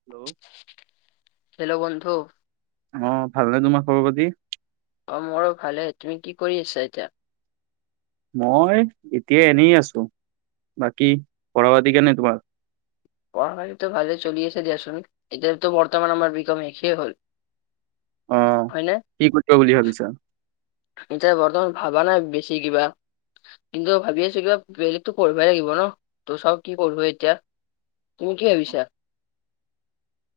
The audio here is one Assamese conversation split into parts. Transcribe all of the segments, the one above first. হেল্ল' হেল্ল' বন্ধু অ ভালনেে তোমাৰ খবৰ পাতি অ মোৰো ভালে তুমি কি কৰি আছা এতিয়া মই এতিয়া এনেই আছো বাকী পঢ়াবদিিকনোই তোমাৰ পঢ়শ়িতটোো ভালে চলি আছে দেিয়াচোন এতিতো বৰ্তমান আমাৰ বিকম একখেই হল অ হয়নে কি কৰিব বুলি ভাবিছা এতিয়া বৰ্তমান ভাবা নাই বেছি কিবা কিন্তু ভাবি আছো কিবা বলেতো পঢ়ই লাগিব ন তোৰ চও কি কৰ এতিয়া তুমি কি ভাবিছা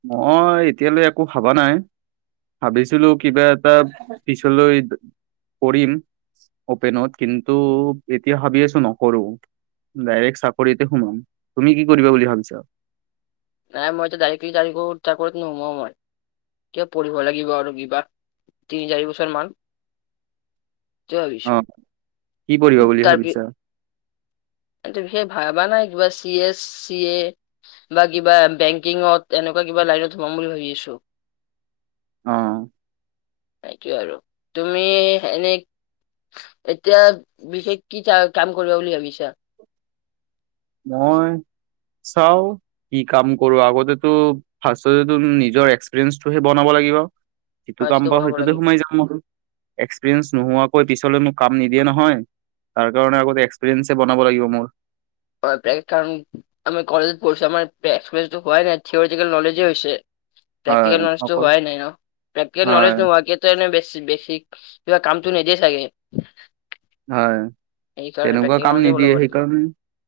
মই এতিয়ালৈ একো ভাবা নাই ভাবিছিলো কিবা এটা পিছলৈ কৰিম অপেনত কিন্তু এতিয়া ভাবি আছো নকৰো ডাইৰেক্ট চাকৰিতে সুমাম তুমি কি কৰিবা বুলি ভাবিছা নাই মইতিয়া ডাইৰেক্টলি তাৰিখঠাক কৰিত নোমাও মই কিয় পঢ়িব লাগিব আৰু কিবা তিনি চাৰি বছৰ মান সেইটোৱে অ ভাবিছো কি পঢ় বুলি ভাবিছা সটো বিশেষ ভাবা নাই কিবা চি এছ চি এ বা কিবা বেংকিঙত এনেকুৱা বা কিবা লাইনত সোমাম বুলি ভাবি আছো আহ সেই আৰু তুমি এনে এতিয়া বিশেষ কি কাম কৰিব বুলি ভাবিছা নহয় চাও কি কাম কৰো আগতেতো ফাৰ্ষ নিজৰ এক্সপিৰিয়েন্ঞ্চটোহে বনাব লাগ। লিব যিটো কাম সমাজটো পাওঁ বনাব সেইটোতে লাগিব সোমাই যাম মল। এক্সপিৰিয়েঞ্চ নোহোৱাকৈ পিছলৈ মোক কাম নিদিয়ে নহয়। তাৰ কাৰণে আগতে এক্সপিৰিয়েঞ্চে বনাব লাগিব মোৰ। কাৰণ আি কলেজত পঢ়ছো আাৰ এক্স হয় নাই থিয়টিকেল নলেজে হৈছে। প্ৰেটিকেল হয় নলেজো অকল হোৱাই নাই ন প্ৰেটিকেল হয় নলেজ নোহোৱাকনে বেি বেছিক। কিব কামটোু নেদেই চাগে। হয় সেইকাৰণে তেনেকুৱা প্ৰেক্টিকেল কাম নলেজে নিদিয়ে ওলাব লাগিব সেইকাৰণে।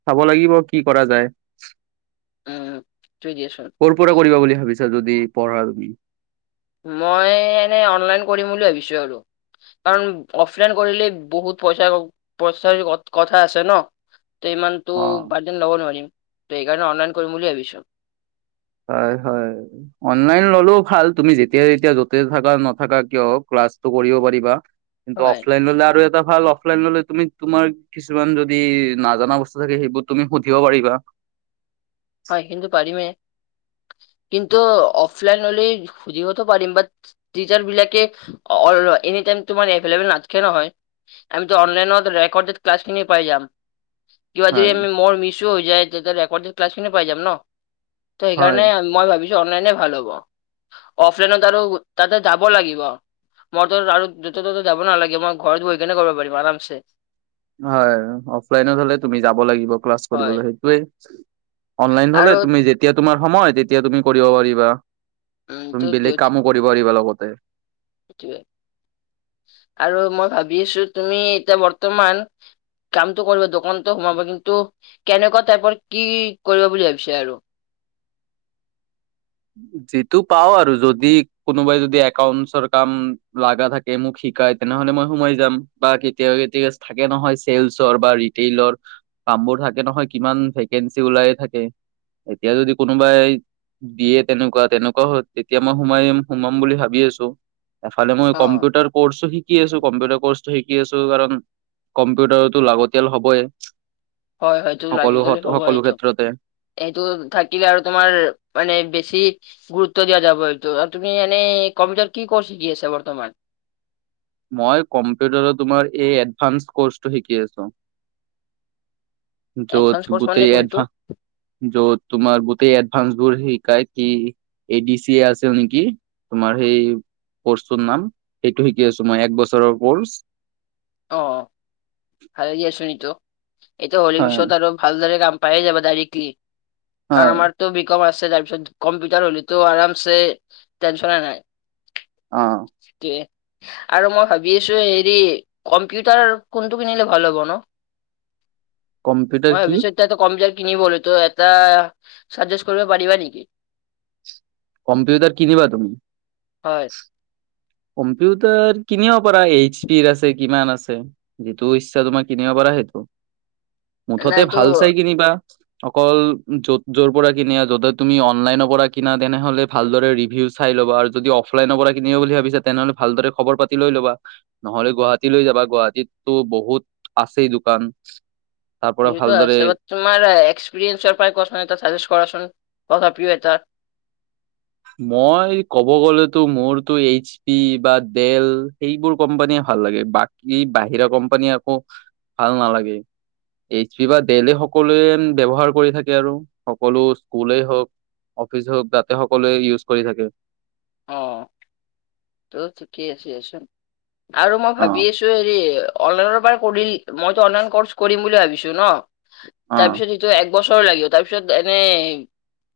চাব লাগিব কি কৰা যায় উম থিকেই দিয়াচোন কৰ পৰা কৰিব বুলি ভাবিছো। যদি পঢ়া তুমি। মই এনে অনলাইন কৰিম বুলি ভাবিছো আৰু। কাৰণ অফলাইন কৰিলে বহুত পইচা পইচাৰ কথা আছে ন। ত ইমানতটো অ বাৰদিন ল'ব নোৱাৰিম ত সেইকাৰণে অনলাইন কৰিম বুলি ভাবিছো। হয় হয় অনলাইন ললেও ভাল তুমি যেতিয়াাই যেতিয়া যতে থাককা নথাককা কিয়। । হয় [inaudible] ভাল অফলাইন ললে তুমি তোমাৰ কিছুমান যদি নাজানা বস্তু থাকে সেইবোৰ তুমি সুধিব পাৰিবা। । হয় কিন্তু পাৰিমেই। । কিন্তু অফলাইন হলে সুধিিব পিম বা টচাৰ বিলাকে এনে। মাৰ ন নহ হয় আ অনলাইনতডড ক্ল খিন পাই যাম। কিবা যদি হয় আমি মোৰ মিছো হৈ যায় তেতিয়া ৰেকৰ্ড ক্লাছ খিনি পাই যাম ন। ত হয় সেইকাৰণে মই ভাবিছো অনলাইনে ভাল হ'ব। অফলাইনত আৰু তাতে যাব লাগিব। মই ত আৰু দুত ত'ত যাব নালাগে মই ঘৰত বহ কেনে কৰিব পাৰিম আৰামছে। হয় অফলাইনত হলে তুমি যাব লাগিব ক্লাছ হয় কৰিবলৈ সেইটোোৱেই। অনলাইন হলে আৰু তুমি যেতিয়া তোমাৰ সময় তেতিয়া তুমি কৰিব পাৰিবা। উম তুমি বেলেগ কামো কৰিব পিবা লগতে। ে আৰু মই ভাবি আছো তুমি এতিয়া বৰ্তমান। কামটো কৰিব দোকানতো সোমাব কিন্তু কেনেকুৱা টাইপৰ কি কৰিব বুলি ভাবিছে আৰু। । যিটো পাও আৰু যদি কোনোবাই যদি একাউন্টছৰ কাম লগা থাকে মোক শিক। নেহলে মই সোমাই যাম বা কেতিয় কে থাকে নহয় চল বা ল। । তেনেকুৱা তেনেকুৱা হ তেতিয়া মই সোমাইম সোমাম বুলি ভাবি আছো। এফালে মই অ ক্পিউটাৰ কৰ্চো শিকি আছো কম্পিউটাৰ কৰ্। শিকি আছো কাৰণ কম্পিউটাৰতো লাগতিয়াল হবই। হয় সটো সকলো লাগিব বুলি সত- কব সকলো সেইটো। ক্ষেত্ৰতে এইটো থাকিলে আৰু তোমাৰ মানে বেছি। গুৰুত্ব দিয়া যাব তুমি এনে কম্পিউটাৰ কি ক'ৰ্ শিিকি আছা বৰ্তমান। মই কম্পিউটাৰৰ তোমাৰ এই এডভানস ক'ৰ্চটো শিকি আছোঁ। এডভান্স য'ত কৰ্চ মানে গোটেইডভ কোনটো য'ত তোমাৰ গোটেই এডভানস। দৰ শিকাই কি এই ডি চি এ আছে নেকি তোমাৰ সেই। কৰ্চ নাম সেইটো শিকি আছো মই এক বছৰৰ ক'ৰ্চ। অ ভাল দিয়ছুনিতো এইটো হলীৰ হয় বিিছত আৰু ভালদৰে কাম। প যে বিকি হয় কাৰণ আমাৰ ত বম আছে। তাৰপিছত কম্পিউটাৰ হ'লেতো আৰামছে টেনচনে নাই। অ। সেইটোৱে। আৰু মই ভাবি আছোঁ হেৰি কম্পিউটাৰ কোনটো কিনিলে ভাল হ'ব ন। কম্পিউটাৰ মই কি ভৱিষ্যত ত কম যায়। কিনিিবো তো এটা চেষ্ট কৰিব পাৰিবা নেকি কম্পিউটাৰ কিনিবা তুমি হয়, কম্পিউটাৰ কিনিব পাৰা এইচ পি আছে কিমান আছে যিটো ইচ্ছা তোমাৰ কিনিব পাৰা সেইটো মুঠতে নাই এইটো ভাল চাই কিনিবা। অকল য'ত যৰ পৰা কিনি য'তে তুমি অনলাইনৰ পৰা কিনা তেনেহলে ভালদৰে ৰিভিউ চাই ল'ব আৰু যদি অফলাইনৰ পৰা কিনিব বুলি ভাবিছে তেনেহ'লে ভালদৰে খবৰ পাতি লৈ ল'বা নহলে গুৱাহাটী লৈ যাবা গুৱাহাটীতো বহুত আছেই। ফ্ৰানস সেইটোতো আছে তোমাৰ এসৰিইঞ্চৰ পৰা কোৱাচোন এটা চাজেষ্ট কৰা চোন তথাপিও তাত। মই ক'ব গলেতো মোৰতো এইচ পি বা ডেল সেইবোৰ কোম্পানী ভাল - ভাল লাগে বাকী বাহিৰা কোম্পানী আকৌ ভাল নালাগে। এইচ পি বা ডলে সকলোৱে ব্যৱহাৰ কৰি থাকে আৰু সকলো স্কুল হওক অফিচ হওক যাতে সকলোৱে ইউজ কৰি থাকে। আহ ত শিকেই আছে আচো। আৰু মই অ ভাবি আছো হেৰি অনলাইনৰ পৰা কৰিল মইতো অনলাইন কৰ্চ কৰিম বুলি ভাবিছো ন। অ তাৰপিছত সটো একবছৰ লাগিব তাৰ পিছত এনে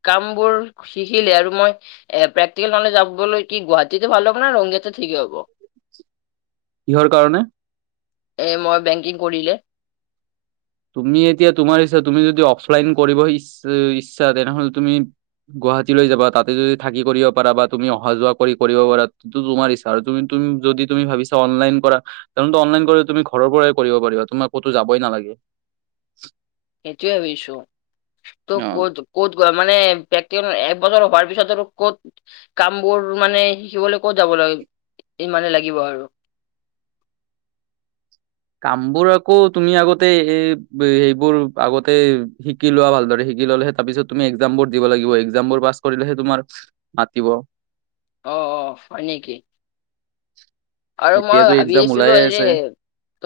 কাম বোৰ শিকিলে আৰু মই এ প্ৰেক্টিকেল নলেজ বলৈ কি গুৱাহাটীতে ভাল হব ন ৰঙিয়াতে ঠিক হব? কিহৰ কাৰণে? এ মই বেংকিং কৰিলে। তুমি এতিয়া তোমাৰ ইচ্ছা তুমি যদি অফলাইন কৰিব ই ইচ্ছা তেনেহ'লে তুমি গুৱাহাটীলৈ যাবা তাতে যদি থাকি কৰিব পাৰা বা তুমি অহা যোৱা কৰি কৰিব পাৰান্ত তোমাৰ ইচ্ছা আৰু তুমি তুমি যদি তুমি ভাবিছা অনলাইন কৰা তেনে ত অনলাইন কৰি তুমি ঘৰৰ পৰাই কৰিব পাৰিবা তোমাৰ ক'তো যাবই নালাগে। [unintelligible] সেইটোৱে ভাবিছোঁ, ত অ কত গৱা- মানে ব্যক্তি এক বছৰ হোৱাৰ পিছত আৰু ক'ত কাম বোৰ মানে শিকিবলৈ ক'ত যাব লাগিব? ই মানে লাগিব আৰু। [unintelligible] কাম বোৰ আকৌ তুমি আগতে এই হেইবোৰ আগতে শিকি লোৱা ভালদৰে শিক শিকি ললে হে তাৰপিছত তুমি এক্সাম বোৰ দিব লাগিব, এক্সাম বোৰ পাছ কৰিলেহে তোমাৰ মাতিব। আহ অ হয় নেকি। আৰু মই এতিয়াতো ভাবি এক্সাম আছিলো ওলাইে এই যে আছে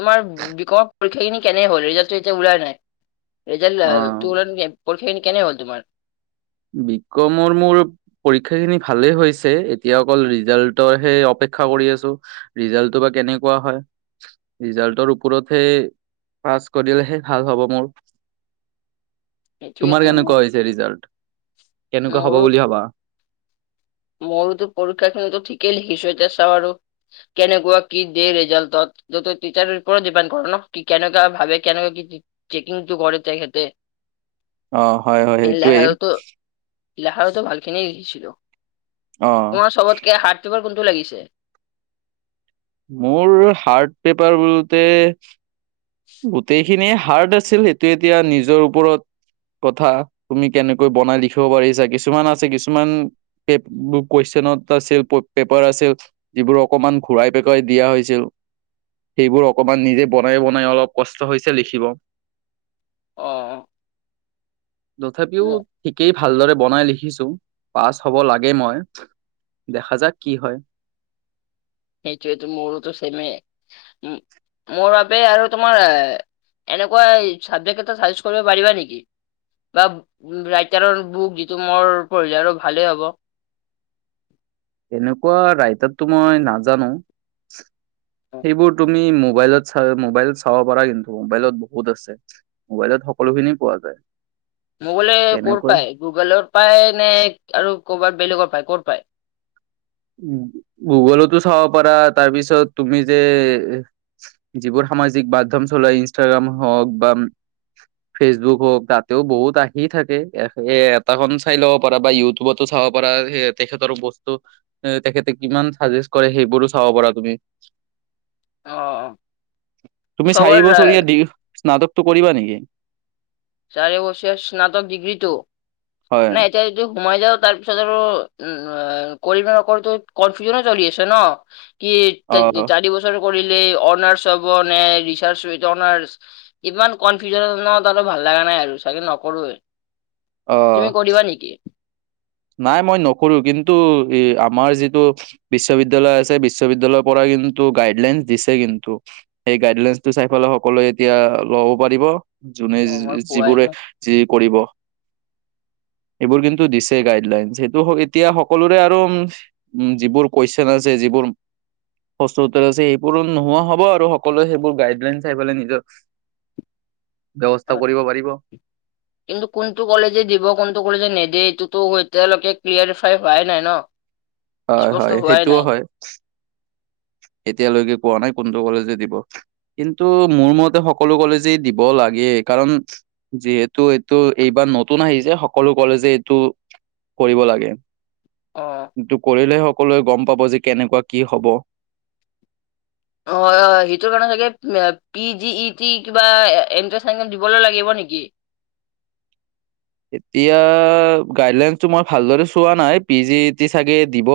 তোমাৰ বি কৰ পৰীক্ষা খিনি কেনে হ'ল ৰিজাল্টটো এতিয়া ওলাই নাই ৰিজাল্ট অ ত ওল কেনে হ'ল তোমাৰ? বিকমৰ মোৰ পৰীক্ষাখিনি ভালেই হৈছে এতিয়া অকল ৰিজাল্টৰে অপে অপেক্ষা কৰি আছো ৰিজাল্টটো বা কেনেকুৱা হয় ৰিজাল্টৰ ওপৰত হে পাছ কৰিলেহে ভাল হ'ব মোৰ। তোমাৰ সেইটোয়েতো কেনেকুৱা হৈছে ৰিজাল্ট কেনেকুৱা হব বুলি ভাবা? ময়োতো পৰীক্ষা খিনিতো ঠিকেই লিখিছো এতি চাওঁ আৰু কেনেকুৱা কি দিয় ৰেজাল্টত। টিচাৰৰ ওপৰত ডিপেণ্ড কৰে ন কি কেনেকা ভাবে কেনেকুৱা কি চেকিংটো কৰে তেখেতে। অ হয় হয় সেইটোৱেই। লাহাৰো ভাল খিনি লখিছিলো অ তোমাৰ শবতকে হাৰ প টো লাগিছে । মোৰ হাৰ্ড পেপাৰ বলোতে গোটেইখিনিয়ে হাৰ্ড আছিল সেইটো এতিয়া নিজৰ ওপৰত কথা তুমি কেনেকৈ বনাই লিখিব পাৰিছা কিছুমান আছে কিছুমান ব কৈছে আছিল পেপাৰ আছিল যিবোৰ অকমান ঘূৰাই পেকাই দিয়া হৈছিল। সেইবোৰ অকমান নিজে বনাই বনাই অলপ কষ্ট হৈছে লিখিব। অ তথাপিও ঠিকেই ভালদৰে বনাই লিখিছো পাছ হ'ব লাগে মই দেখা যাক কি হয়? [inaudible] সেইটোয়েটো মোৰোতো চেম এ উম্ মোৰ বাবে আৰু তোমাৰ এনেকুৱা চাবজেক্ট এটা চইজ কৰিব পাৰিবা নেকি বা ৰাইটাৰৰ বুক যিটো মোৰ পঢ়িলে আৰু ভালেই হ'ব [inaudible] এনেকুৱা ৰাইটাৰতো মই নাজানো সেইবোৰ তুমি মোবাইলত চ মোবাইলত চাব পাৰা কিন্তু মোবাইলত বহুত আছে মোবাইলত সকলোখিনি পোৱা যায় মোবাইলে ক'ত তেনেকুৱা পায় গুগলত পায় নে আৰু ক'ৰবাত বেলেগৰ পায় ক'ত পায় গুগলতো চাব পাৰা তাৰপিছত তুমি যে যিবোৰ সামাজিক মাধ্যম চলাই ইনষ্টাগ্ৰাম হওক বা ফেচবুক হওক তাতেও বহুত আহি থাকে এ এটা খন চাই ল'ব পাৰা বা ইউটিউবতো চাব চাব পাৰা তেখেতৰ বস্তু তেখেতে কিমান চাজেষ্ট কৰে সেইবোৰো চাব পাৰা তুমি অ তুমি চবৰ আহ, চাৰিবছৰীয়া দিগ স্নাতকটো কৰিবা নেকি চাৰে বছৰীয়া স্নাতক ডিগ্ৰীটো হয় ন এতিয়া যদি সোমাই যাওঁ তাৰপিছত আৰু উম কৰি ন নক তো কনফিউজনো চলি আছে ন কি অ চাৰি বছৰ কৰিলে অনাৰ্চ হব নে ৰিচাৰ্চ উইথ অনাৰ্ছ ইমান কনফিউজনত আৰু ভাল লগা নাই আৰু চাগে নকৰোৱে অ তুমি কৰিবা নেকি নাই মই নকৰো কিন্তু এ আমাৰ যিটো বিশ্ববিদ্যালয় আছে বিশ্ববিদ্য়ালয়ৰ পৰাই কিন্তু গাইডলাইন দিছে কিন্তু সেই গাইডলাইন টো চাই পেল সকলোৱে এতিয়া ল'ব পাৰিব যোনে অ মই পোৱাই যিবোৰে নাই যি কৰিব এইবোৰ কিন্তু দিছে গাইডলাইন সেইটো এতিয়া সকলোৰে আৰু উ যিবোৰ কুৱেচন আছে যিবোৰ সচ উতছে সেইবোৰো নোহোৱা হ'ব আৰু সকলোৱে সেইবোৰ গাইডলাইন চাই পেলাই নিজৰ [inaudible] ব্যৱস্থা কৰিব পাৰিব কিন্তু কোনটো কলেজে দিব কোনটো কলেজে নেদে এইটো তো এতিয়ালৈকে ক্লিয়াৰিফাই হোৱাই নাই ন হয় স্পষ্ট হয় হোৱাই সেইটোও নাই হয় এতিয়ালৈকে পোৱা নাই কোনটো কলেজে দিব কিন্তু মোৰ মতে সকলো কলেজেই দিব লাগে কাৰণ যিহেতু এইটো এইবাৰ নতুন আহিছে সকলো কলেজে এইটো কৰিব লাগে অ কিন্তু কৰিলে সকলোৱে গম পাব যে কেনেকুৱা কি হ'ব অ অ সেইটোৰ কাৰণে চাগে পি জি ই টি কিবা এণ্ট্ৰেন্স সেন্ত্ৰেঞ্চ দিবলৈ লাগিব ন নেকি [inaudible] এতিয়া গাইডলাইনটো মই ভালদৰে চোৱা নাই পি জি ই টি চাগে দিব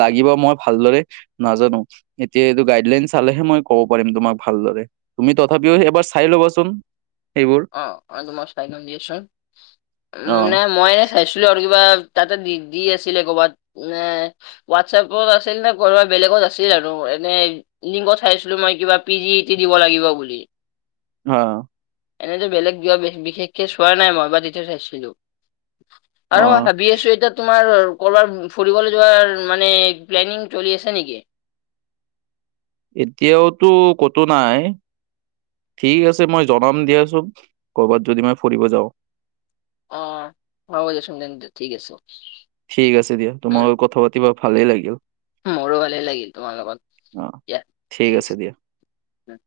লাগিব মই ভালদৰে নাজানো এতিয়া এইটো গাইডলাইন চালেহে মই ক'ব পাৰিম তোমাক ভালদৰে তুমি তথাপিও এবাৰ চাই ল'বাচোন সেইবোৰ অ অ মই চাই লম দিয়েচোন উ অ নে মই চাইছিলো আৰু কিবা তাতে দি দি আছিলে ক'বাত এ হোৱাটছএপত আছিল নে কৰ'বাত বেলেগত আছিল আৰু এনে লিংগত চাইছিলো মই কিবা পি জি ই টি দিব লাগিব বুলি অ এনেতো বেলেগ বিয়া বিশেষকে চোৱা নাই মই বা তেতিয়া চাইছিলো অ আৰু মই ভাবি আছো এতিয়া তোমাৰ কৰবাৰ ফুৰিবলৈ যোৱাৰ মানে প্লানিং চলি আছে নেকি এতিয়াওতো ক'তো নাই ঠিক আছে মই জনাম দিয়াচোন কৰ'বাত যদি মই ফুৰিব যাওঁ অ হ'ব যেচম ঠিক আছে ঠিক আছে দিয়া তোমাৰ উম, লগত কথা পাতিবা ভালেই লাগিল মোৰো ভালেই লাগিল তোমাৰ লগ লগত অ দিয়া ঠিক আছে দিয়া আছে